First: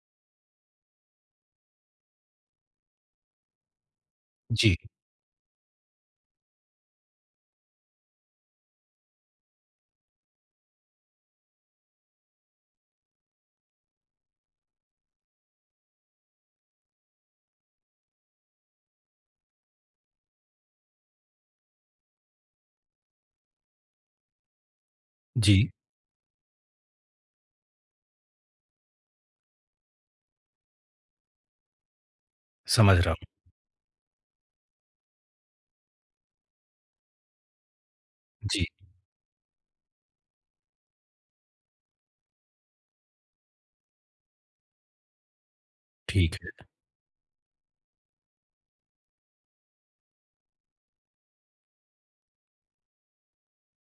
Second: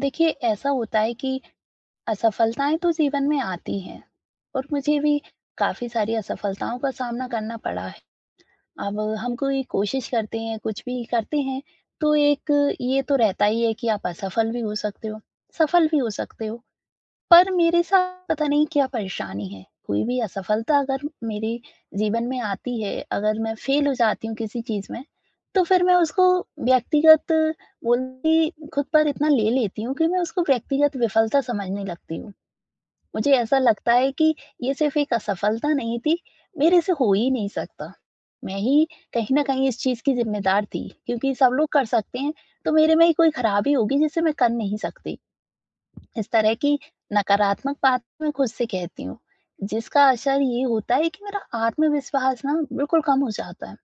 देखिए, ऐसा होता है कि असफलताएं तो जीवन में आती हैं और जी, मुझे भी काफी सारी असफलताओं का सामना करना पड़ा है। अब हम कोई कोशिश करते हैं, कुछ भी करते हैं तो एक ये तो रहता ही है कि आप असफल भी हो सकते हो, सफल भी हो सकते हो। पर मेरे साथ पता नहीं क्या परेशानी है, कोई भी असफलता अगर मेरे जीवन में आती है, अगर मैं फ़ेल हो जाती हूँ किसी चीज़ में, तो जी, फिर मैं उसको व्यक्तिगत बोलती खुद पर इतना ले लेती हूँ कि मैं उसको व्यक्तिगत विफलता समझने लगती हूँ। समझ रहा मुझे हूँ। ऐसा लगता है कि ये सिर्फ़ एक असफलता नहीं थी, मेरे से हो ही नहीं सकता। मैं जी, ही कहीं न कहीं इस चीज़ की ज़िम्मेदार थी, क्योंकि सब लोग कर सकते हैं, तो मेरे में ही कोई खराबी होगी जिसे मैं कर नहीं सकती। इस ठीक तरह है। की नकारात्मक बातें मैं खुद से कहती हूँ, जिसका असर ये होता है कि मेरा आत्मविश्वास ना बिल्कुल कम हो जाता है।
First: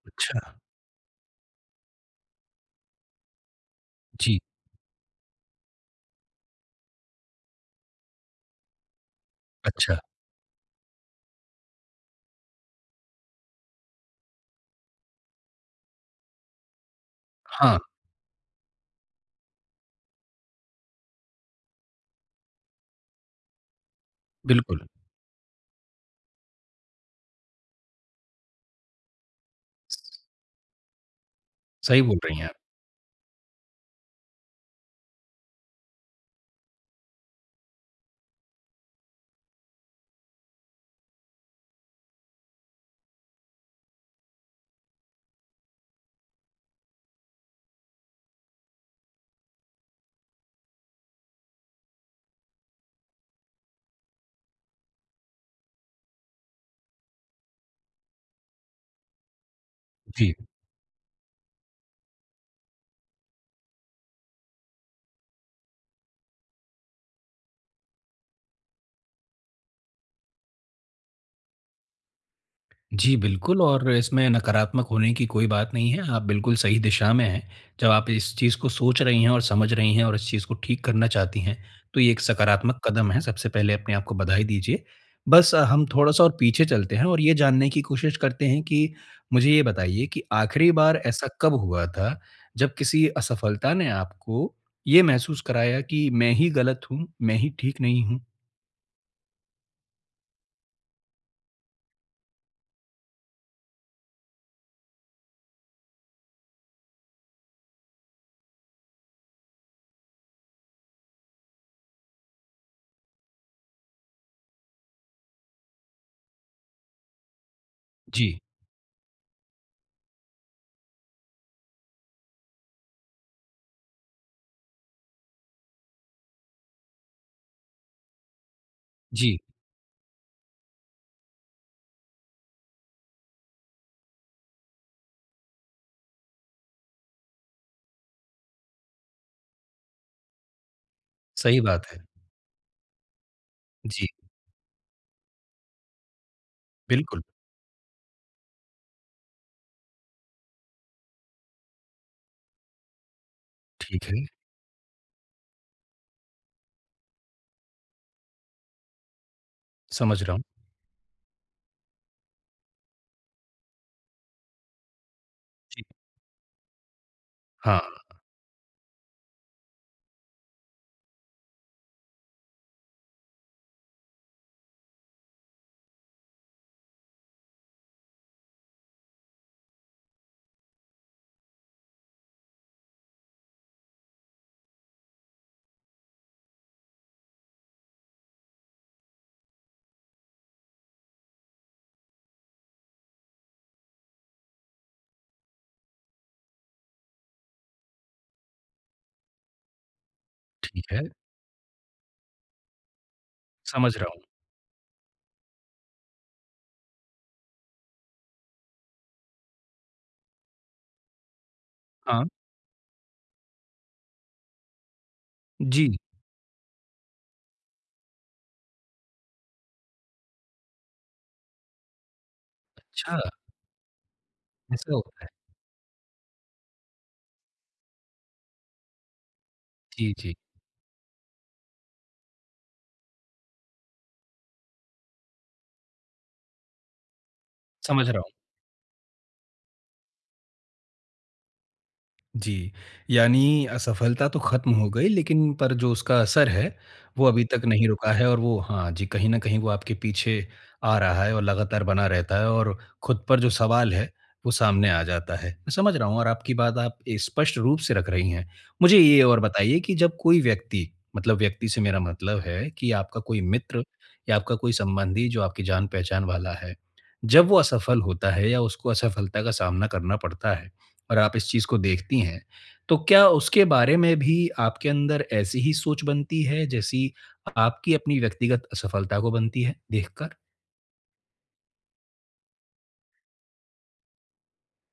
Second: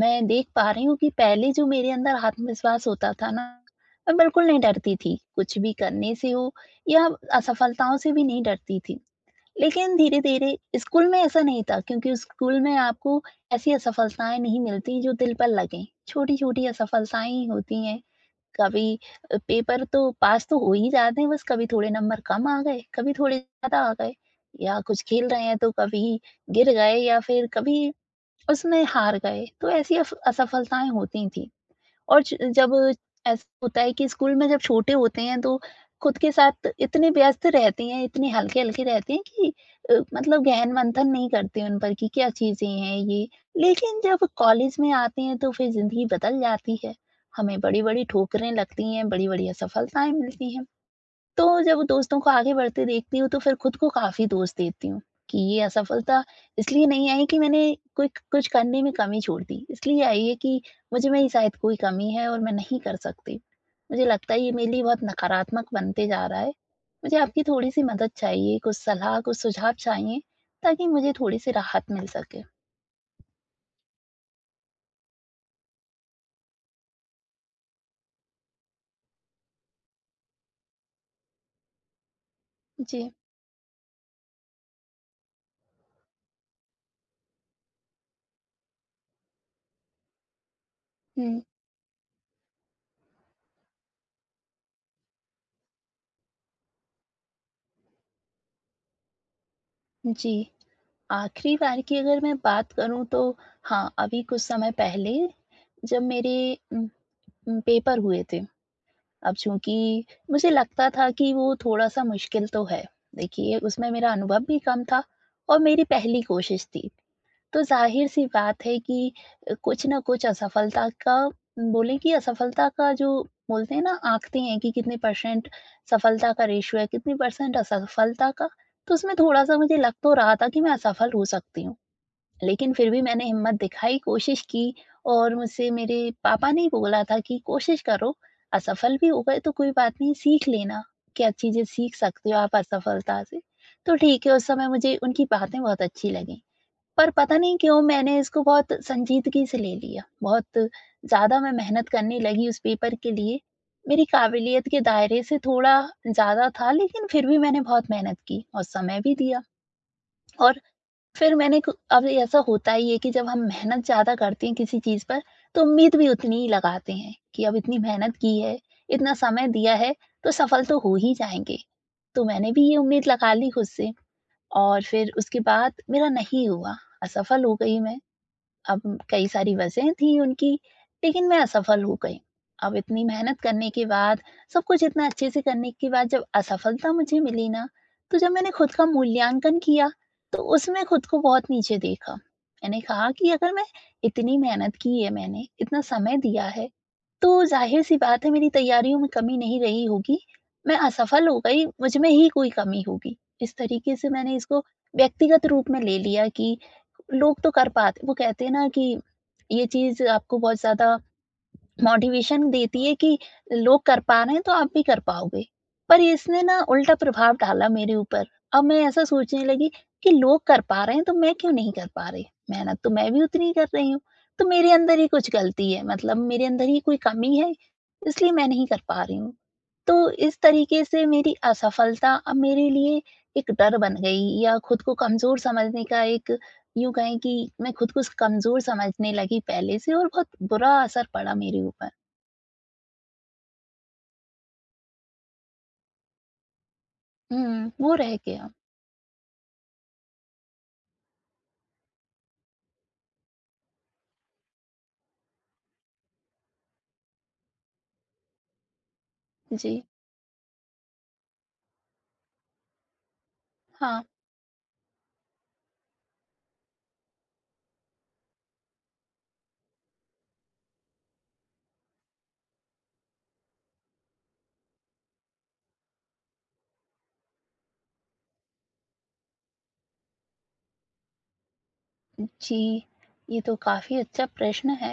मैं अच्छा, देख पा रही हूँ कि पहले जो मेरे अंदर आत्मविश्वास होता था ना, मैं जी, बिल्कुल नहीं डरती थी, कुछ भी करने से हो या असफलताओं से भी नहीं डरती थी। लेकिन अच्छा। धीरे-धीरे स्कूल में ऐसा नहीं था क्योंकि स्कूल में आपको ऐसी असफलताएँ नहीं मिलती जो दिल पर लगें, छोटी-छोटी असफलताएँ ही हाँ, होती हैं। कभी पेपर तो पास तो हो ही जाते हैं, बस कभी थोड़े नंबर कम आ गए, कभी थोड़े ज़्यादा आ गए या बिल्कुल। कुछ खेल रहे हैं तो कभी गिर गए या फिर कभी उसमें हार गए, तो ऐसी अफ असफलताएँ होती थीं। सही बोल और ज रही हैं आप। जब ऐसा होता है कि स्कूल में जब छोटे होते हैं तो खुद के साथ इतने व्यस्त रहते हैं, इतने हल्के-हल्के रहते हैं कि मतलब गहन मंथन नहीं करते उन पर कि क्या चीज़ें हैं ये। लेकिन जब कॉलेज में आते हैं तो फिर ज़िंदगी बदल जाती है। हमें बड़ी-बड़ी ठोकरें लगती हैं, बड़ी-बड़ी असफलताएँ मिलती हैं। तो जब दोस्तों को आगे बढ़ते देखती हूँ, तो फिर खुद को काफ़ी दोष देती हूँ कि ये असफलता इसलिए नहीं आई कि मैंने कोई कुछ करने में कमी छोड़ दी, इसलिए आई जी। है कि मुझ में ही शायद कोई कमी है और मैं नहीं कर सकती। मुझे लगता है ये मेरे लिए बहुत नकारात्मक बनते जा रहा है। मुझे आपकी थोड़ी-सी मदद चाहिए, कुछ सलाह, कुछ सुझाव चाहिए ताकि मुझे थोड़ी-सी राहत मिल सके। जी, बिल्कुल और इसमें नकारात्मक होने की कोई बात नहीं है, आप बिल्कुल सही दिशा में हैं। जब आप इस चीज़ को सोच रही हैं और समझ रही हैं और इस चीज़ को ठीक करना चाहती हैं, तो ये एक सकारात्मक जी। कदम है, सबसे पहले अपने आप को बधाई दीजिए। बस हम थोड़ा-सा और पीछे चलते हैं और ये जानने की कोशिश करते हैं कि मुझे ये बताइए कि आखिरी बार ऐसा हुँ, कब हुआ था, जब किसी असफलता ने आपको ये महसूस कराया कि मैं ही गलत हूँ, मैं ही ठीक नहीं हूँ? जी। आखिरी बार की अगर मैं बात करूँ तो हाँ, अभी कुछ समय पहले जब मेरे पेपर हुए थे। अब चूँकि मुझे लगता था कि वो थोड़ा-सा मुश्किल तो है। देखिए, उसमें मेरा अनुभव भी कम था और मेरी पहली कोशिश थी। तो ज़ाहिर-सी जी, बात है कि कुछ न कुछ असफलता का, बोलें कि असफलता का जो बोलते हैं ना आँकते हैं कि कितने परसेंट सफलता का रेश्यो है, कितने परसेंट असफलता का, तो उसमें जी, थोड़ा-सा मुझे लग तो रहा था कि मैं असफल हो सकती हूँ। लेकिन फिर भी मैंने हिम्मत दिखाई, कोशिश की और मुझसे मेरे पापा ने ही बोला था कि कोशिश करो, असफल भी हो गए तो कोई बात नहीं, सीख लेना। क्या सही चीज़ें बात सीख है। सकते हो आप असफलता से। तो जी, ठीक है, उस समय मुझे उनकी बातें बहुत अच्छी लगीं। पर बिल्कुल, पता नहीं क्यों मैंने इसको बहुत संजीदगी से ले लिया। बहुत ज़्यादा मैं मेहनत करने लगी उस पेपर के लिए। मेरी ठीक है। काबिलियत के दायरे से थोड़ा ज़्यादा था, लेकिन फिर भी मैंने बहुत मेहनत की और समय भी दिया समझ रहा हूँ। और फिर मैंने क अब ऐसा होता ही है कि जब हम मेहनत ज़्यादा करते हैं किसी चीज़ पर, तो जी। उम्मीद भी उतनी ही लगाते हैं कि अब इतनी हाँ, मेहनत की है, इतना समय दिया है, तो सफल तो हो ही जाएँगे। तो मैंने भी ये उम्मीद लगा ली खुद से और फिर उसके बाद मेरा नहीं हुआ, असफल हो गई मैं। अब कई सारी वजहें थी उनकी, लेकिन मैं असफल हो गई। अब इतनी मेहनत करने के बाद, सब कुछ इतना अच्छे से करने के बाद जब असफलता मुझे मिली ना, तो जब मैंने खुद का मूल्यांकन किया, तो उसमें खुद को बहुत नीचे देखा। मैंने कहा कि अगर मैं इतनी मेहनत की है मैंने, इतना समय दिया है, तो ज़ाहिर-सी बात है मेरी तैयारियों में कमी नहीं रही होगी। मैं ठीक है, असफल हो गई, मुझ में ही कोई कमी होगी। इस तरीके समझ से रहा हूँ। मैंने इसको व्यक्तिगत रूप में ले लिया कि लोग तो कर पाते, वो कहते हैं ना कि ये चीज़ आपको बहुत ज़्यादा हाँ, मोटिवेशन देती है कि लोग कर पा रहे हैं तो आप भी कर पाओगे। जी, पर इसने ना उल्टा प्रभाव डाला मेरे ऊपर। अब मैं ऐसा सोचने लगी कि लोग कर पा रहे हैं तो मैं क्यों नहीं कर पा रही? मेहनत तो मैं अच्छा, भी उतनी ही कर रही हूँ। तो मेरे ऐसा अंदर ही होता है। कुछ गलती है, मतलब मेरे अंदर ही कोई कमी है, इसलिए मैं नहीं कर पा रही हूँ। तो जी, जी, इस तरीके से मेरी असफलता अब मेरे लिए एक डर बन गई या खुद को कमज़ोर समझने का एक, यूँ कहें कि मैं खुद को समझ रहा हूँ। कमज़ोर समझने लगी पहले से और बहुत बुरा असर पड़ा मेरे ऊपर। जी, यानी असफलता तो ख़त्म हो गई लेकिन पर जो उसका असर है, वो अभी तक हुँ, नहीं वो रुका रह है और गया। वो हाँ जी, कहीं न कहीं वो आपके पीछे आ रहा है और लगातार बना रहता है और खुद पर जो सवाल है, वो सामने आ जाता है। मैं समझ रहा हूँ और आपकी बात आप स्पष्ट रूप से रख रही हैं। मुझे ये और जी, बताइए कि जब कोई व्यक्ति, मतलब व्यक्ति से मेरा मतलब है कि आपका कोई मित्र हाँ। या आपका कोई संबंधी जो आपकी जान-पहचान वाला है, जब वो असफल होता है या उसको असफलता का सामना करना पड़ता है और आप इस चीज़ को देखती हैं, तो क्या उसके बारे में भी आपके अंदर ऐसी ही सोच बनती है जैसी आपकी अपनी व्यक्तिगत असफलता को बनती है देखकर? जी, ये तो काफ़ी अच्छा प्रश्न है।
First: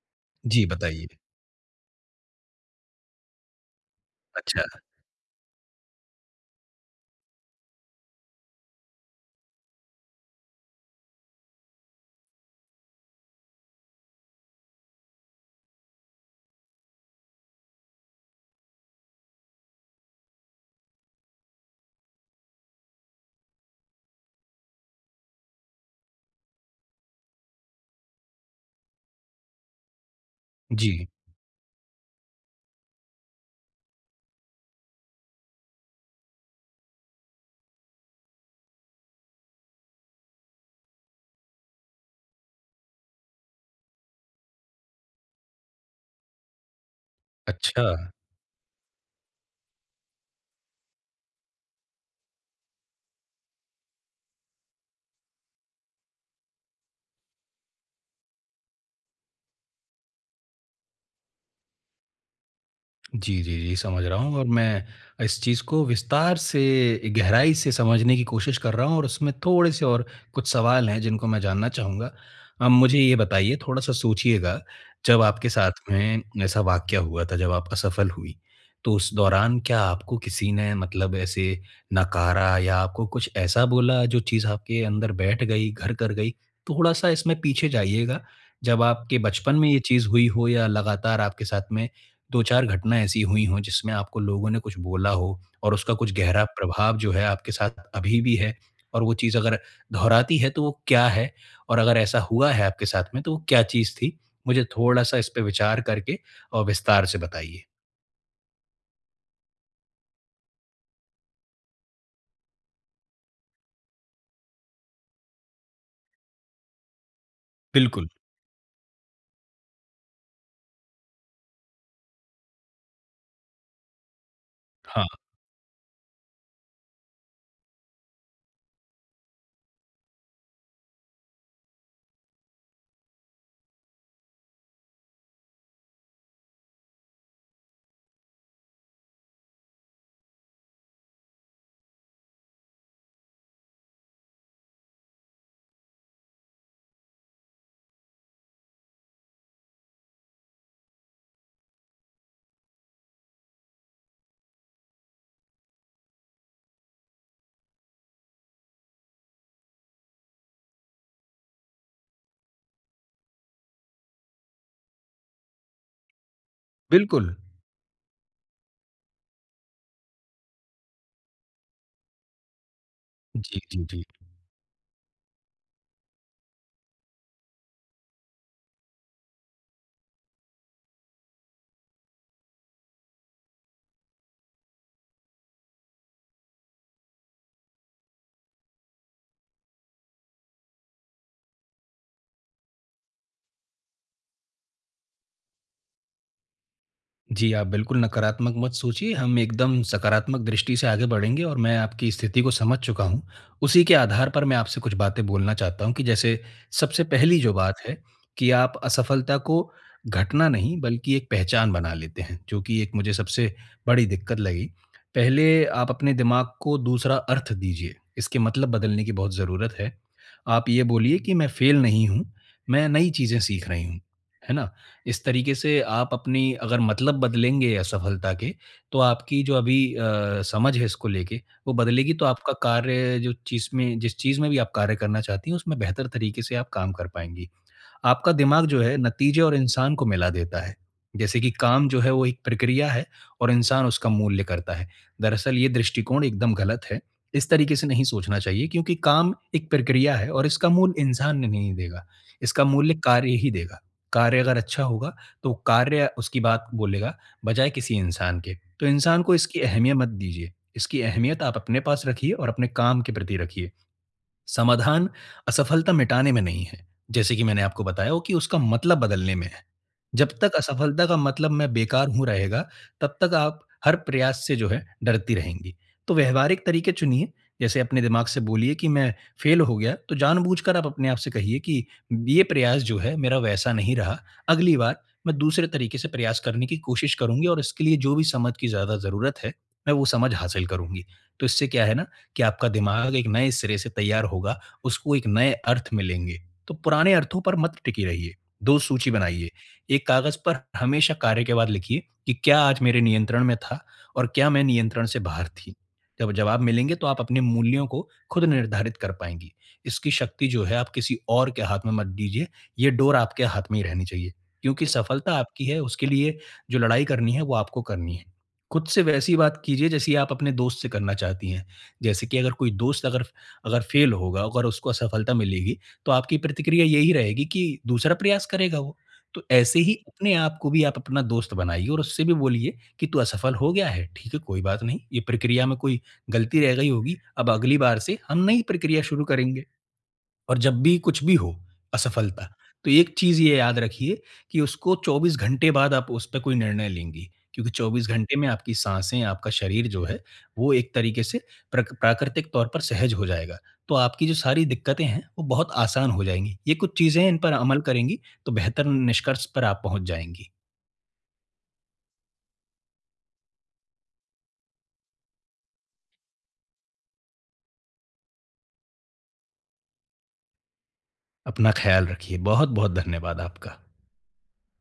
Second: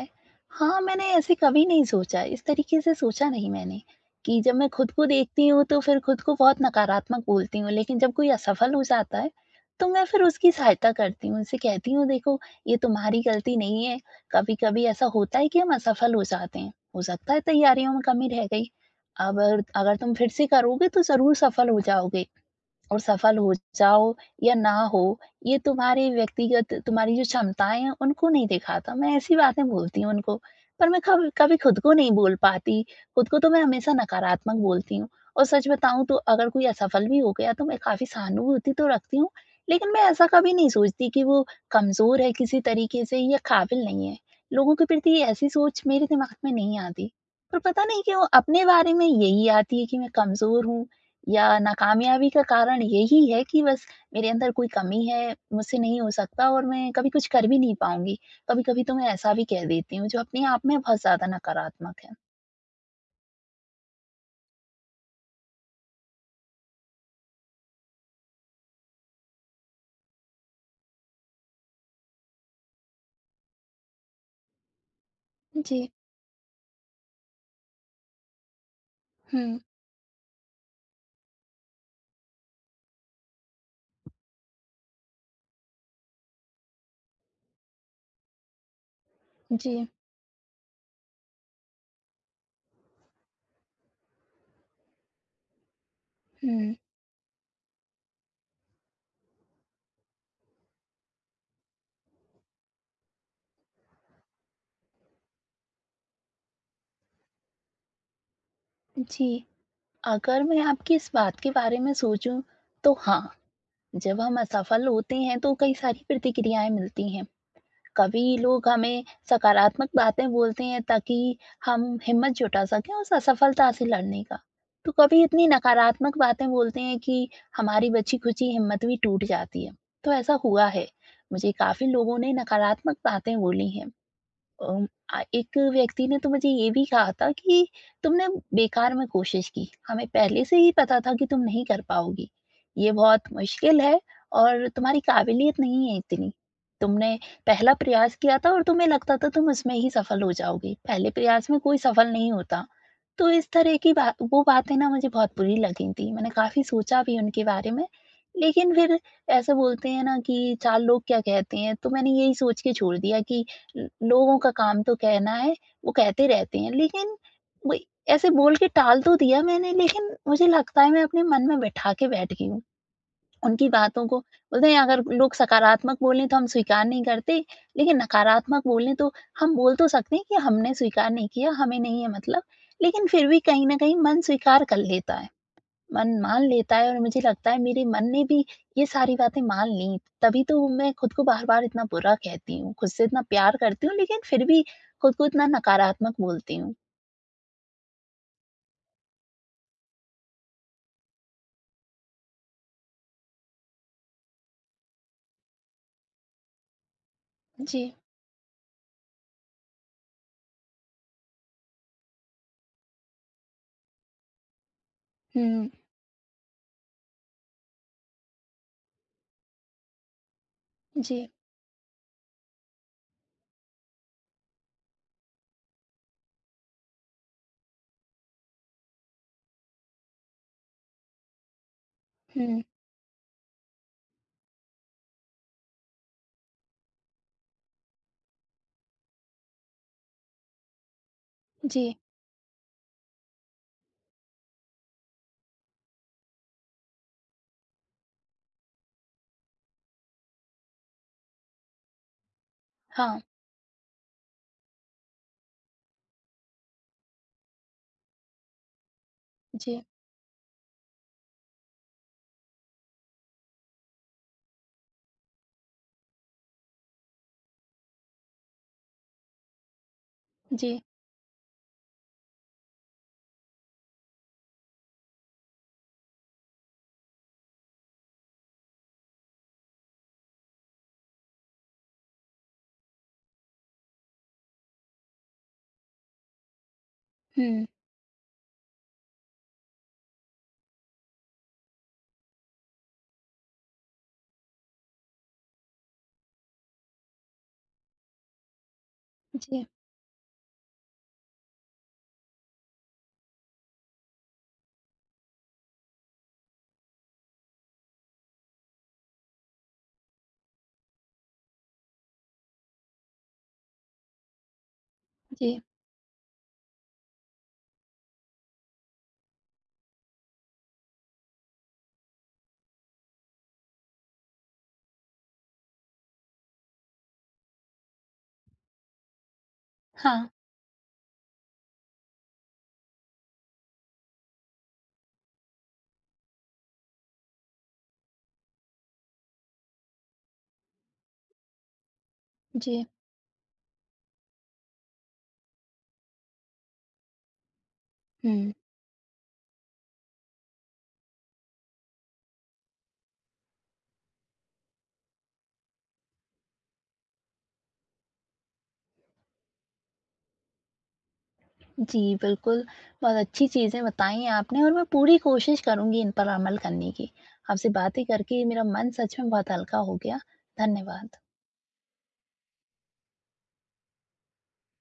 जी, हाँ, मैंने बताइए। ऐसे कभी नहीं सोचा, इस तरीके से सोचा नहीं मैंने कि जब अच्छा, मैं खुद को देखती हूँ तो फिर खुद को बहुत नकारात्मक बोलती हूँ, लेकिन जब कोई असफल हो जाता है, तो मैं फिर उसकी सहायता करती हूँ, उनसे कहती हूँ देखो ये तुम्हारी गलती नहीं है, कभी-कभी ऐसा होता है कि हम असफल हो जाते हैं, हो सकता है तैयारियों में कमी रह गई। अब अगर तुम फिर से करोगे तो ज़रूर सफल हो जाओगे। और सफल हो जाओ या ना हो, ये तुम्हारी व्यक्तिगत, तुम्हारी जो क्षमताएँ हैं, उनको नहीं दिखाता। मैं ऐसी बातें बोलती हूँ उनको, पर मैं जी। कभ कभी खुद को नहीं बोल पाती। खुद को तो मैं हमेशा नकारात्मक बोलती हूँ और सच बताऊँ तो अगर कोई असफल भी हो गया, तो मैं काफ़ी सहानुभूति तो रखती हूँ, लेकिन मैं ऐसा कभी नहीं सोचती कि वो कमज़ोर है किसी तरीके से या काबिल नहीं है। लोगों के प्रति ऐसी सोच मेरे दिमाग में नहीं आती। पर पता अच्छा। नहीं क्यों अपने बारे में यही आती है कि मैं कमज़ोर हूँ या नाकामयाबी का कारण यही है कि बस मेरे अंदर कोई कमी है, मुझसे नहीं हो सकता और मैं कभी कुछ कर भी नहीं पाऊँगी। कभी-कभी तो मैं ऐसा भी कह देती हूँ, जो अपने आप में बहुत ज़्यादा नकारात्मक है। जी, जी, जी, समझ रहा हूँ और मैं इस चीज़ को विस्तार से, गहराई से समझने की कोशिश कर रहा हूँ और उसमें थोड़े-से और कुछ सवाल हैं जिनको मैं जानना चाहूँगा। मुझे ये बताइए, थोड़ा-सा सोचिएगा, जब आपके साथ जी। में ऐसा वाक़या हुआ था, जब आप असफल हुईं, तो उस हुँ। दौरान क्या आपको किसी ने मतलब ऐसे नकारा या आपको कुछ ऐसा बोला जो चीज़ आपके अंदर बैठ गई, घर कर गई? थोड़ा-सा इसमें पीछे जाइएगा, जब आपके बचपन में ये जी। चीज़ हुई हो या लगातार आपके साथ में 2-4 घटना ऐसी हुई हों जिसमें आपको लोगों ने कुछ बोला हो और उसका कुछ गहरा हुँ। प्रभाव जो है आपके साथ अभी भी है और वो चीज़ अगर दोहराती है तो वो क्या है? और अगर ऐसा हुआ है आपके साथ में तो वो क्या चीज़ थी? मुझे थोड़ा-सा इस पे विचार करके और विस्तार से बताइए। जी। अगर मैं आपकी इस बात के बारे में सोचूँ, तो हाँ, जब हम असफल होते हैं, तो कई सारी प्रतिक्रियाएँ मिलती हैं। बिल्कुल, कभी लोग हमें सकारात्मक बातें बोलते हैं ताकि हम हिम्मत जुटा सकें उस असफलता से लड़ने का। तो हाँ, कभी इतनी नकारात्मक बातें बोलते हैं कि हमारी बची-खुची हिम्मत भी टूट जाती है। तो ऐसा हुआ है। मुझे काफ़ी लोगों ने नकारात्मक बातें बोली हैं। अम, एक व्यक्ति ने तो मुझे ये भी कहा था कि तुमने बेकार में कोशिश की, हमें पहले से ही पता था कि तुम नहीं कर पाओगी, ये बहुत मुश्किल है और तुम्हारी काबिलियत नहीं है इतनी। तुमने पहला प्रयास किया था और तुम्हें लगता था तुम उसमें ही सफल हो जाओगी, पहले प्रयास में कोई सफल नहीं होता। तो इस तरह की बात, वो बातें ना मुझे बहुत बुरी लगी थी, मैंने काफी सोचा भी उनके बारे में। लेकिन फिर ऐसे बोलते हैं ना कि चार लोग क्या कहते हैं, तो मैंने यही सोच के छोड़ दिया कि ल लोगों का काम तो कहना है, वो कहते रहते हैं, लेकिन बिल्कुल। वही ऐसे बोल के टाल तो दिया मैंने, लेकिन मुझे लगता है मैं अपने मन में बिठा के बैठ गई हूँ। जी, उनकी जी, जी। बातों को, बोलते हैं अगर लोग सकारात्मक बोलें तो हम स्वीकार नहीं करते, लेकिन नकारात्मक बोलें तो हम बोल तो सकते हैं कि हमने स्वीकार नहीं किया, हमें नहीं है मतलब, लेकिन फिर भी कहीं न कहीं मन स्वीकार कर लेता है। मन मान लेता है और मुझे लगता है मेरे मन ने भी ये सारी बातें मान ली। तभी तो मैं खुद को बार-बार इतना बुरा कहती हूँ, खुद से इतना प्यार करती हूँ लेकिन फिर भी खुद को इतना नकारात्मक बोलती हूँ। जी, आप बिल्कुल नकारात्मक मत सोचिए, हम एकदम सकारात्मक दृष्टि से आगे बढ़ेंगे और मैं आपकी स्थिति को समझ चुका हूँ। उसी के आधार पर मैं आपसे कुछ बातें बोलना चाहता हूँ कि जैसे सबसे पहली जो बात जी। है कि आप असफलता को घटना नहीं बल्कि एक पहचान बना लेते हैं, जो कि एक मुझे सबसे बड़ी दिक्कत लगी। पहले हुँ। आप अपने दिमाग को दूसरा अर्थ दीजिए, इसके मतलब बदलने की बहुत ज़रूरत है। आप ये बोलिए जी। कि मैं फ़ेल नहीं हूँ, मैं नई चीज़ें सीख रही हूँ, है ना? इस तरीके से आप अपनी अगर मतलब बदलेंगे असफलता के, तो आपकी जो अभी समझ है इसको लेके, वो बदलेगी तो आपका हुँ। कार्य जो चीज़ में जिस चीज़ में भी आप कार्य करना चाहती हैं, उसमें बेहतर तरीके से आप काम कर पाएँगी। आपका दिमाग जो है नतीजे और इंसान को मिला देता है। जैसे कि काम जी। जो है वो एक प्रक्रिया है और इंसान उसका मूल्य करता है। दरअसल ये दृष्टिकोण एकदम गलत है। इस तरीके से नहीं सोचना चाहिए क्योंकि काम एक प्रक्रिया है और इसका मूल्य इंसान ने नहीं देगा। इसका मूल्य हाँ। कार्य ही देगा। कार्य अगर अच्छा होगा तो कार्य उसकी बात बोलेगा बजाय किसी इंसान के। तो इंसान को इसकी जी। अहमियत मत दीजिए। इसकी अहमियत आप अपने पास रखिए और अपने काम के प्रति रखिए। समाधान असफलता मिटाने में नहीं है, जैसे कि मैंने आपको बताया हो कि उसका मतलब बदलने में है। जब तक जी। असफलता का मतलब मैं बेकार हूँ रहेगा, तब तक आप हर प्रयास से जो है डरती रहेंगी। तो व्यावहारिक तरीके चुनिए, जैसे अपने दिमाग से बोलिए कि मैं फेल हो गया, तो जानबूझकर आप अपने आप से कहिए कि ये प्रयास जो है मेरा वैसा नहीं रहा, अगली बार मैं दूसरे तरीके से प्रयास करने की कोशिश करूँगी और हुँ। इसके लिए जो भी समझ की ज़्यादा ज़रूरत है, मैं वो समझ हासिल करूँगी। तो इससे क्या है ना कि आपका दिमाग एक नए सिरे से तैयार होगा, उसको एक नए अर्थ मिलेंगे। तो पुराने अर्थों पर मत टिके रहिए, 2 सूची बनाइए। जी। एक कागज़ पर हमेशा कार्य के बाद लिखिए कि क्या आज मेरे नियंत्रण में था और क्या मैं नियंत्रण से बाहर थी। जब जवाब मिलेंगे तो आप अपने मूल्यों को खुद निर्धारित कर पाएँगी। इसकी शक्ति जो है आप किसी और के हाथ में मत दीजिए, ये डोर आपके हाथ में ही रहनी चाहिए। क्योंकि सफलता जी। आपकी है, उसके लिए जो लड़ाई करनी है वो आपको करनी है। खुद से वैसी बात कीजिए जैसी आप अपने दोस्त से करना चाहती हैं। जैसे कि अगर कोई दोस्त अगर अगर फेल होगा, अगर उसको असफलता मिलेगी, तो आपकी प्रतिक्रिया यही रहेगी कि दूसरा प्रयास करेगा वो। तो ऐसे ही हाँ। अपने आप को भी आप अपना दोस्त बनाइए और उससे भी बोलिए कि तू असफल हो गया है, ठीक है, कोई बात नहीं। ये प्रक्रिया में कोई गलती रह गई होगी, अब अगली बार से हम नई प्रक्रिया शुरू करेंगे। और जब भी कुछ भी हो असफलता, जी। तो एक चीज़ ये याद रखिए कि उसको 24 घंटे बाद आप उस पे कोई निर्णय लेंगी। क्योंकि 24 घंटे में हुँ। आपकी साँसें, आपका शरीर जो है, वो एक तरीके से प्रक प्राकृतिक तौर पर सहज हो जाएगा। तो आपकी जो सारी दिक्कतें हैं, वो बहुत आसान हो जाएँगी। ये कुछ चीज़ें हैं, इन पर अमल करेंगी, तो बेहतर निष्कर्ष पर आप पहुँच जाएँगी। जी, बिल्कुल, बहुत अच्छी चीज़ें बताई हैं आपने और मैं पूरी कोशिश करूँगी इन पर अमल करने की। आपसे बातें करके मेरा मन सच में बहुत हल्का हो गया। धन्यवाद। अपना ख़्याल रखिए। बहुत-बहुत धन्यवाद आपका।